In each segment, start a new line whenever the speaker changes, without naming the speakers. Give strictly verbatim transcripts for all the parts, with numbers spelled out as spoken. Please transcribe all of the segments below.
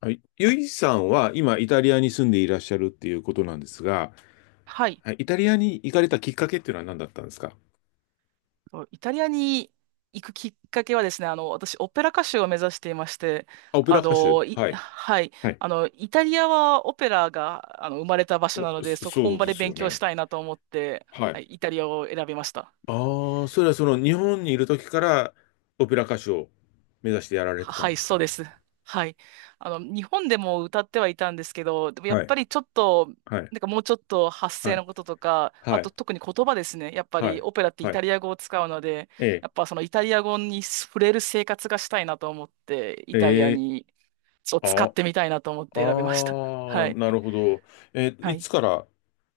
はい。ゆいさんは今イタリアに住んでいらっしゃるっていうことなんですが、
はい。
はい、イタリアに行かれたきっかけっていうのは何だったんですか？
イタリアに行くきっかけはですね、あの、私、オペラ歌手を目指していまして、
あ、オペラ
あ
歌手。
の、い、
はい。
はい。
はい。
あの、イタリアはオペラが、あの、生まれた場所なので、
そ
そこ
そ
本
う
場
で
で
すよ
勉強し
ね。
たいなと思って、
は
は
い。
い、イタリアを選びました。
ああ、それはその日本にいる時からオペラ歌手を目指してやられ
は
てたん
は
で
い、
す
そう
か？
です。はい。あの、日本でも歌ってはいたんですけど、でもやっ
は
ぱ
い。
りちょっと、
はい。
なんかもうちょっと発
は
声
い。
のこととか、あ
は
と
い。
特に言葉ですね。やっぱ
は
り
い。
オペラってイ
は
タ
い。
リア語を使うので、
ええ。
やっぱそのイタリア語に触れる生活がしたいなと思って、イタリア
ええ。
に、そう使っ
あ、
てみたいなと思って選びました。
あ
は
あ、
い。
なるほど。え、
は
い
い。
つから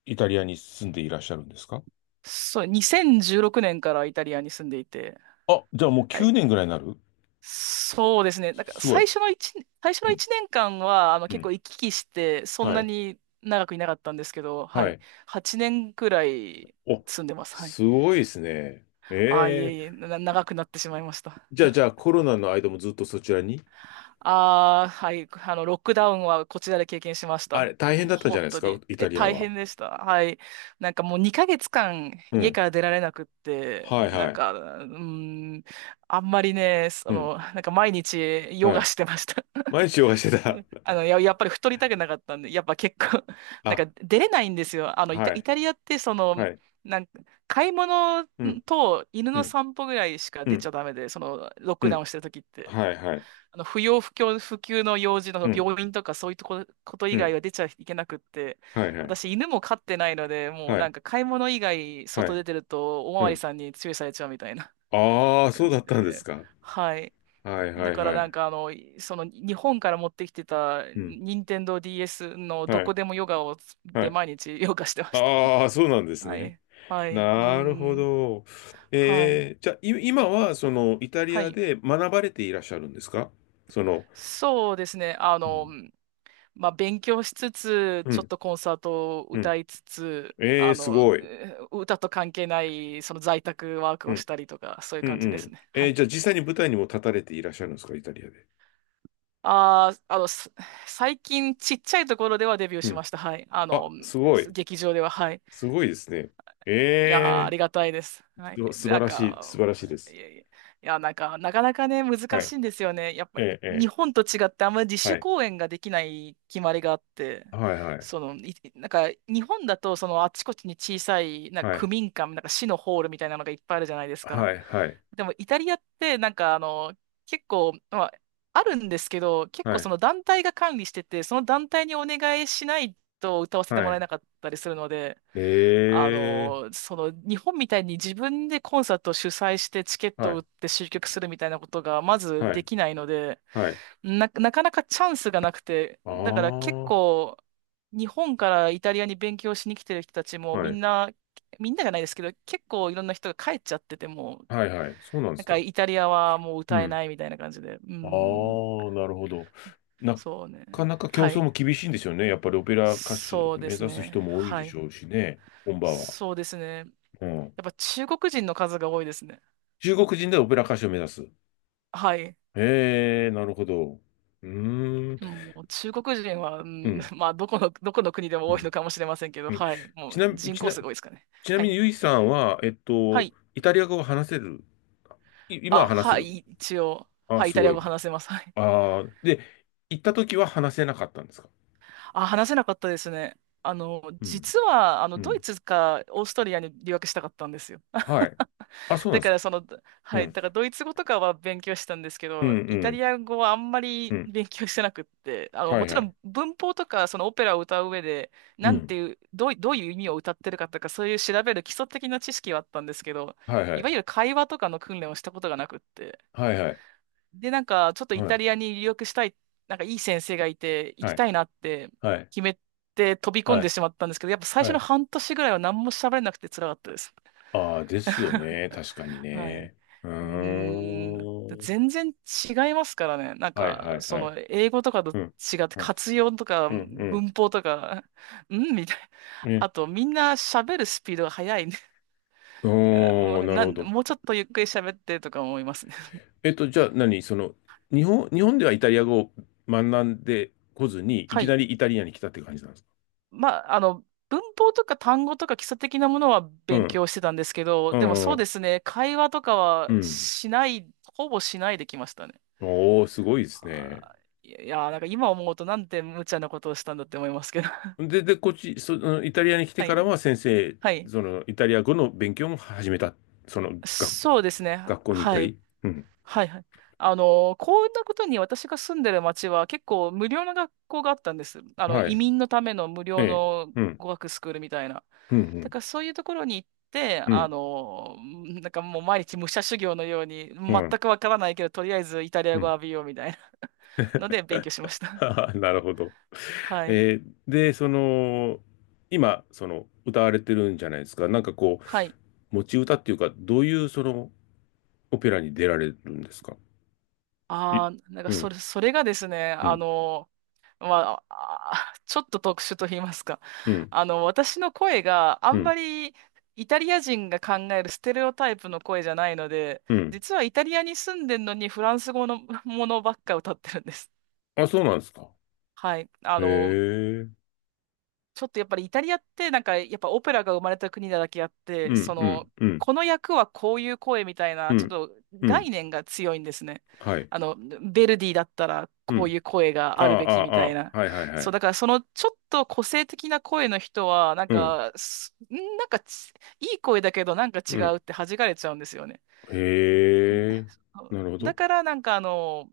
イタリアに住んでいらっしゃるんですか？
そう、にせんじゅうろくねんからイタリアに住んでいて、
あ、じゃあもう
は
9
い。
年ぐらいになる。
そうですね。なんか
すごい。
最初の一年最初
う
の
ん、
一年間は、あの、
う
結
ん。
構行き来して、そん
は
な
い。
に長くいなかったんですけど、は
は
い。
い。
はちねんくらい
お、
住んでます。はい。
すごいですね。へ
ああ、いえいえ、
え。
な、長くなってしまいました。
じゃあ、じゃあ、コロナの間もずっとそちらに。
ああ、はい。あの、ロックダウンはこちらで経験しました。
あれ、大
も
変
う
だったんじゃ
本
ないです
当
か、
に、
イタ
え、
リア
大
は。
変でした。はい。なんかもうにかげつかん
う
家
ん。
から出られなくって、
はい、
な
は
ん
い。
か、うん、あんまりね、そ
うん。
の、なんか毎日ヨ
は
ガ
い。
してました。
毎日ヨガして
う
た。
んあの、や、やっぱり太りたくなかったんで、やっぱ結構 なん
あ、
か出れないんですよ。あの、イタ、
は
イ
い、
タリアって、その、
はい。
なんか、買い物
うん、
と犬
う
の
ん、
散歩ぐらいしか
う
出ち
ん、
ゃダメで、その、ロッ
う
クダウ
ん。
ンしてる時って。
はい、はい。
あの、不要不急、不急の用事
う
の
ん、
病院とかそういうとこ、こと
う
以外
ん。
は出ちゃいけなくって、
はい、はい。
私犬も飼ってないので、もう
は
な
い、
んか買い物以外
は
外
い。
出てると、おま
う
わり
ん。
さんに注意されちゃうみたいな
ああ、そ
感
うだ
じ
ったんです
で。
か。
はい。
はい、は
だ
い、
から
は
なん
い。
かあの、その日本から持ってきてた
うん。
任天堂 ディーエス のど
は
こ
い、
でもヨガを
は
で
い。
毎日ヨガしてました。
ああ、そうなんです
は
ね。
い。はい。うー
なるほ
ん。
ど。
はい。
えー、じゃあ、い今は、その、イタリ
は
ア
い。
で学ばれていらっしゃるんですか？その、
そうですね。あ
う
の、
ん。
まあ、勉強しつつ、
う
ちょっ
ん、
とコンサートを
う
歌
ん。
いつつ、
え
あ
ー、す
の、
ごい。
えー歌と関係ないその在宅ワーク
う
をし
ん、
たりとか、そういう
うん、
感じ
う
です
ん。
ね。は
えー、
い。
じゃあ、実際に舞台にも立たれていらっしゃるんですか、イタリアで。
ああ、あの、す最近ちっちゃいところではデビュー
う
しま
ん。
した。はい。あ
あ、
の、
すごい。
劇場では。はい。
すごいですね。
いやー、あ
え
りがたいです。はい。
ー、す素晴
なん
らしい、
か、
素晴らしいです。
いやいや、いや、なんか、なかなかね、難
はい。
しいんですよね。やっぱ、
えー、え
日本と違って、あんまり自
ー、は
主
い。
公演ができない決まりがあって、
はい、は
そ
い、
の、いなんか、日本だと、その、あちこちに小さい、なん
は
か、区
い、
民館、なんか、市のホールみたいなのがいっぱいあるじゃないですか。
はい、はい、
でも、イタリアって、なんか、あの、結構、まあ、あるんですけど、結
は
構、そ
い、
の、団体が管理してて、その団体にお願いしないと歌わせて
は
もらえ
い。
なかったりするので、
え
あ
ー、
の、その日本みたいに自分でコンサートを主催してチケッ
は
トを売
い、
って集客するみたいなことがまず
は
で
い、
きないので、
はい。
な、なかなかチャンスがなくて、
あ
だから結
あ、
構日本からイタリアに勉強しに来てる人たちも
は
みん
い。
な、みんながないですけど、結構いろんな人が帰っちゃっててもう、
はいはい。そうなんで
なん
す
か
か。
イタリアはもう
う
歌え
ん。
ないみたいな感じで、う
ああ、
ん、
なるほど。な
そうね。
かなか競
は
争も
い。
厳しいんでしょうね。やっぱりオペラ歌手
そうで
目
す
指す人
ね。
も多い
は
でし
い。
ょうしね。本場は。
そうですね。
うん。
やっぱ中国人の数が多いですね。
中国人でオペラ歌手を目指す。
はい。
へえ、なるほど。うーん。
もう中国人は、う
う
ん、
ん。
まあ、どこの、どこの国でも
う
多いの
ん。
かもしれませんけど、
うん。
はい。も
ち
う
な、
人
ち
口
な、
すごいですかね。
ちな
は
み
い。
にゆいさんは、えっ
は
と、
い。
イタリア語を話せる。い、今は
あ、
話せ
は
る。
い。一応、
あ、
はい。イ
す
タリ
ご
ア
い。
語話せます。はい。
ああ、で、行った時は話せなかったんですか？
あ、話せなかったですね。あの、
うん。
実は、あの、
う
ドイ
ん。
ツかオーストリアに留学したかったんですよ。
はい。あ、そうなん
だ
で
か
す
ら
か。
その、
う
はい、
ん。
だからドイツ語とかは勉強したんですけ
うん、う
ど、イタ
ん、
リア語はあんま
う
り
ん。
勉強してなくって、あの、
は
も
い
ち
は
ろ
い。
ん文法とかそのオペラを歌う上で、
う
なん
ん。
ていう、どうい、どういう意味を歌ってるかとか、そういう調べる基礎的な知識はあったんですけど、
はいは
いわゆ
い。
る会話とかの訓練をしたことがなくって。
はいはい。
で、なんかちょっとイ
は
タ
い。
リアに留学したい、なんかいい先生がいて、行
は
き
い。
たいなって
はい。
決めて飛び込ん
は
で
い。
しまったんですけど、やっぱ最初
は
の
い。
半年ぐらいは何も喋れなくて辛かったです。
ああ、ですよね。確かに
はい。う
ね。う
ーん、
ーん。
全然違いますからね。なん
はいは
か、
い
そ
はい。
の、英語とかと
うん。
違って、
うん。
活用とか、
うん。
文法とか、うんみたいな。
うん。ね。
あと、みんな喋るスピードが速いね。も
おー、
う、
なる
な
ほ
ん、
ど。
もうちょっとゆっくり喋ってとか思いますね。
えっと、じゃあ何その、日本、日本ではイタリア語を学んでこずに、い
は
きな
い。
りイタリアに来たって感じなんですか？
まあ、あの、文法とか単語とか基礎的なものは
う
勉
ん。
強してたんですけど、
う
でもそうで
ん。
すね、会話とか
う
は
ん。
しない、ほぼしないできましたね。
おー、すごいですね。
あーいや、いやなんか今思うとなんて無茶なことをしたんだって思いますけど。
で、で、こっち、そ、のイタリアに来て
は
から
い。
は先生、
はい。
その、イタリア語の勉強も始めた。その、学
そうですね。
学校に行っ
は
た
い。
り。うん。
はい。はい。あの、こんなことに私が住んでる町は結構無料の学校があったんです。あの、
は
移
い。
民のための無
え
料
え。
の
うん。
語学スクールみたいな。
う
だ
ん、
からそういうところに行って、
うん、う
あ
ん、
の、なんかもう毎日武者修行のように、
う
全
ん。
くわからないけど、とりあえずイタリ
う
ア語を
ん。
浴びようみたいな ので勉強しまし た。
ははなるほど。
はい。
えーで、その、今、その、歌われてるんじゃないですか。なんかこ
はい。
う、持ち歌っていうか、どういう、その、オペラに出られるんですか？い、
ああ、なんか
う
そ
ん、
れ、それがですね、
う
あ
ん、
のまあ、あちょっと特殊と言いますか。
うん、
あの、私の声があ
う
んま
ん、
りイタリア人が考えるステレオタイプの声じゃないので、
うん。
実はイタリアに住んでるのにフランス語のものばっか歌ってるんです。
あ、そうなんですか。
はい。あ
へ
の、
え。
ちょっとやっぱりイタリアってなんかやっぱオペラが生まれた国なだけあっ
う
て、
ん、
そ
うん、
の、
うん。
この役はこういう声みたい
う
な、ちょっ
ん。
と
う
概
ん。
念が強いんですね。
はい。
あの、ヴェルディだったら
う
こう
ん。
いう声が
あ
あるべ
あ、
きみ
ああ、
たい
あ
な。
あはいはいは
そう、
い。
だからそのちょっと個性的な声の人は、なん
うん。
か、すんなんかちいい声だけどなんか違
う
う
ん。
って弾かれちゃうんですよね。
へえ。なるほ
だ
ど。
からなんかあの、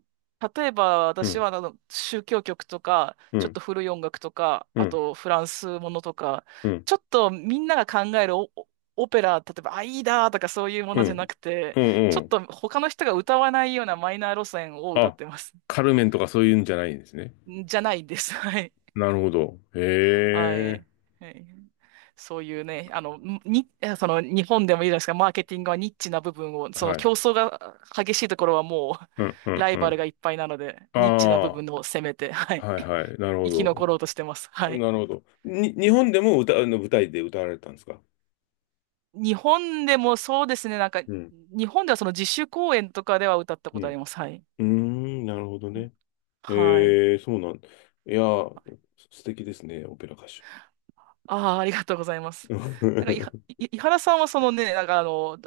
例えば
う
私
ん。
はあの宗教曲とか、
う
ちょっ
ん。
と古い音楽とか、
う
あ
ん。
とフランスものとか、
うん。
ちょっとみんなが考えるオ、オオペラ、例えばアイダーとかそういうも
う
のじゃな
ん。
くて、
うん。う
ちょっ
ん。
と他の人が歌わないようなマイナー路線を歌っ
あ、
てます。
カルメンとかそういうんじゃないんですね。
じゃないです。はい
なるほど。
は
へえ。
い。はい。そういうね、あの、に、その日本でもいいじゃないですか、マーケティングはニッチな部分を、その
は
競
い。
争が激しいところはも
うん。う
う、
ん。
ラ
う
イバルが
ん。
いっぱいなので、
あ
ニッチな部
あ、
分を攻めて、はい、
はいはい。なるほ
生き残ろうとしてます。
ど。
はい。
なるほど。に、日本でも歌、あの舞台で歌われたんですか？
日本でもそうですね、なんか、
うん。
日本ではその自主公演とかでは歌った
う
こと
ん。
あります。はい。
うーん、なるほどね。
はい。
ええ、そうなん。いやー、素敵ですね、オペラ歌手。
ああ、ありがとうございま す。
は
なんか、いは、い井原さんはそのね、なんかあの、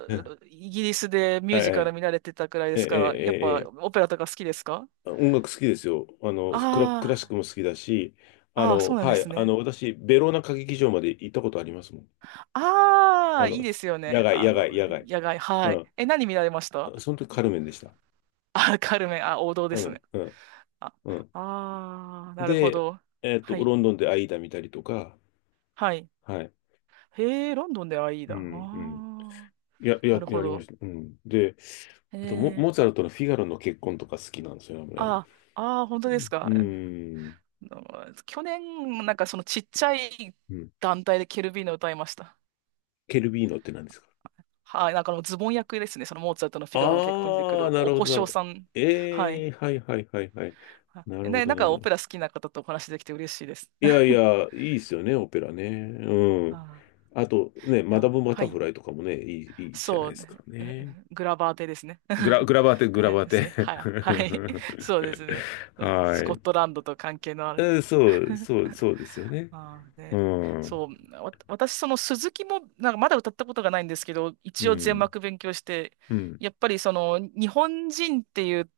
イギリスでミュージカル
い、
見られてたくらいで
ええ、
すから、やっ
ええ、
ぱ
ええ。
オペラとか好きですか？
音楽好きですよ。あの、
あ
クラ、クラシックも好きだし、あ
あ、ああ、そ
の、
うなん
は
で
い、
す
あ
ね。
の、私、ベローナ歌劇場まで行ったことありますもん。
あ
あ
あ、い
の、
いですよ
野
ね。
外、
あ
野
の、
外、野外。
野外、
う
はい。え、
ん。
何見られました？
その時、カルメンでした。
あ、カルメン、あ、王道で
カ
す
ル
ね。
メン、
あ、
うん、うん。
ああ、なるほ
で、
ど。
えっと、
はい、
ロンドンでアイーダ見たりとか、
はい。
はい。
へえ、ロンドンではいい
う
だ。あ
ん、うん。
あ、
や、
な
や、
るほ
やりまし
ど。
た。うん。で、
へ
あとモ、
え、
モーツァルトのフィガロの結婚とか好きなんですよね。
ああ、ああ、本当です
う
か。
ん。
うん、去年、なんかそのちっちゃい
うん。
団体でケルビーノ歌いました。
ケルビーノって何ですか？
はい、なんかあのズボン役ですね、そのモーツァルトのフィガロの結婚に出てく
ああ
る
ー、な
お
るほ
小
ど、なる
姓
ほど。
さん。はい。
ええはいはいはいはい。
は
なるほ
ね、
ど、
なん
な
か
るほ
オペラ
ど。
好きな方とお話できて嬉しいです。
いやい や、いいですよね、オペラね。うん。
あ
あとね、
ー、い
マダ
や、
ム・バ
は
タフ
い。
ライとかもね、いい、いいじゃない
そう
ですか
ね、
ね。
グラバーテですね。
グラ、グラバーテ、グ
は
ラ
い、
バー
です
テ。
ね。はい、はい。そうですね。そのス
は
コ
い。
ットランドと関係のある。
えー、そう、そう、そうですよね。
ああ、
う
で、
ん。
そう、わ、私、その鈴木も、なんかまだ歌ったことがないんですけど、
う
一応全
ん。
幕勉強して、
うん。
やっぱりその、日本人っていう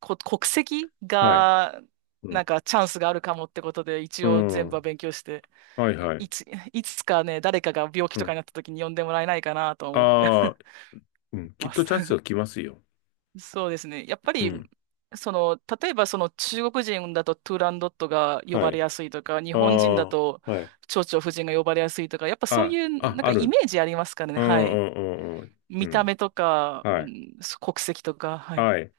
こ国籍
はい。
が、
う
な
ん。
んかチャンスがあるかもってことで、
う
一応全部は
ん。
勉強して、
はいは
い
い。
いつ、いつかね、誰かが病気
う
とか
ん。
になった時に呼んでもらえないかなと思って
ああ、うん。きっ
ま
と
す。
チャンスは来ますよ。
そうですね。やっぱ
う
り、
ん。
その、例えばその中国人だとトゥーランドットが呼
は
ばれ
い。
やすいとか、日
あ
本人だ
あ、
と
はい。
蝶々夫人が呼ばれやすいとか、やっぱそう
あ、
いう
あ、
なん
あ
かイ
る。
メージありますからね。
う
はい。
んうんうんうん。う
見た目
ん。
とか、う
はい。
ん、国籍とか、はい。
はい。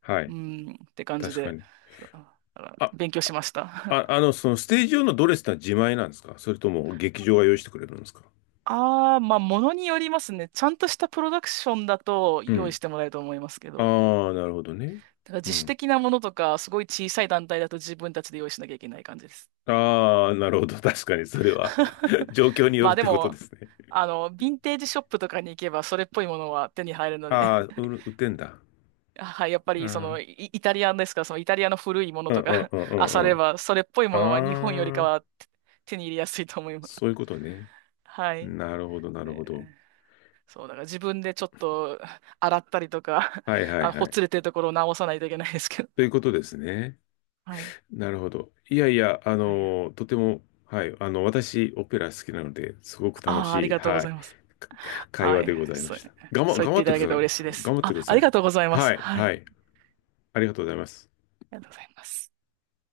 は
う
い。
ん、って感じ
確か
で、
に。
そうだから
あ、
勉強しました。
あ、あ の、そのステージ用のドレスってのは自前なんですか、それとも劇場が用意してくれるんですか？
ああ、まあ、ものによりますね。ちゃんとしたプロダクションだと
う
用意
ん。
してもらえると思いますけど、
ああ、なるほどね。
だから
う
自主
ん。
的なものとか、すごい小さい団体だと自分たちで用意しなきゃいけない感じです。
ああ、なるほど。確かに、それは 状況によ
ま
る
あ
っ
で
てことで
も、
すね。
あの、ヴィンテージショップとかに行けばそれっぽいものは手に入るので、
ああ、売る売ってんだ。
はい、やっぱ
う
りその
ん。
イ、イタリアンですから、そのイタリアの古いもの
うん
と
うん
か
う
漁
んう
れ
ん、
ば、それっぽいものは日本よりか
ああ、
は手手に入れやすいと思います。
そういうことね。
はい。
なるほど、なるほど。
ねそう、だから自分でちょっと洗ったりとか、
はいは
あ、
いは
ほ
い。
つれてるところを直さないといけないですけど。
ということですね。
はい。
なるほど。いやいや、あ
はい。あ
の、とても、はい、あの、私、オペラ好きなので、すごく楽
あ、あり
しい、
がとうご
は
ざ
い、
います。
か会
は
話
い。
でございま
そう、
した。頑張、
そう言
頑
っ
張
て
っ
い
て
ただ
くだ
け
さ
て
い。
嬉しいです。
頑張って
あ、
くだ
あ
さ
り
い。
がとうございます。
はい、
はい。
はい。ありがとうございます。
ありがとうございます。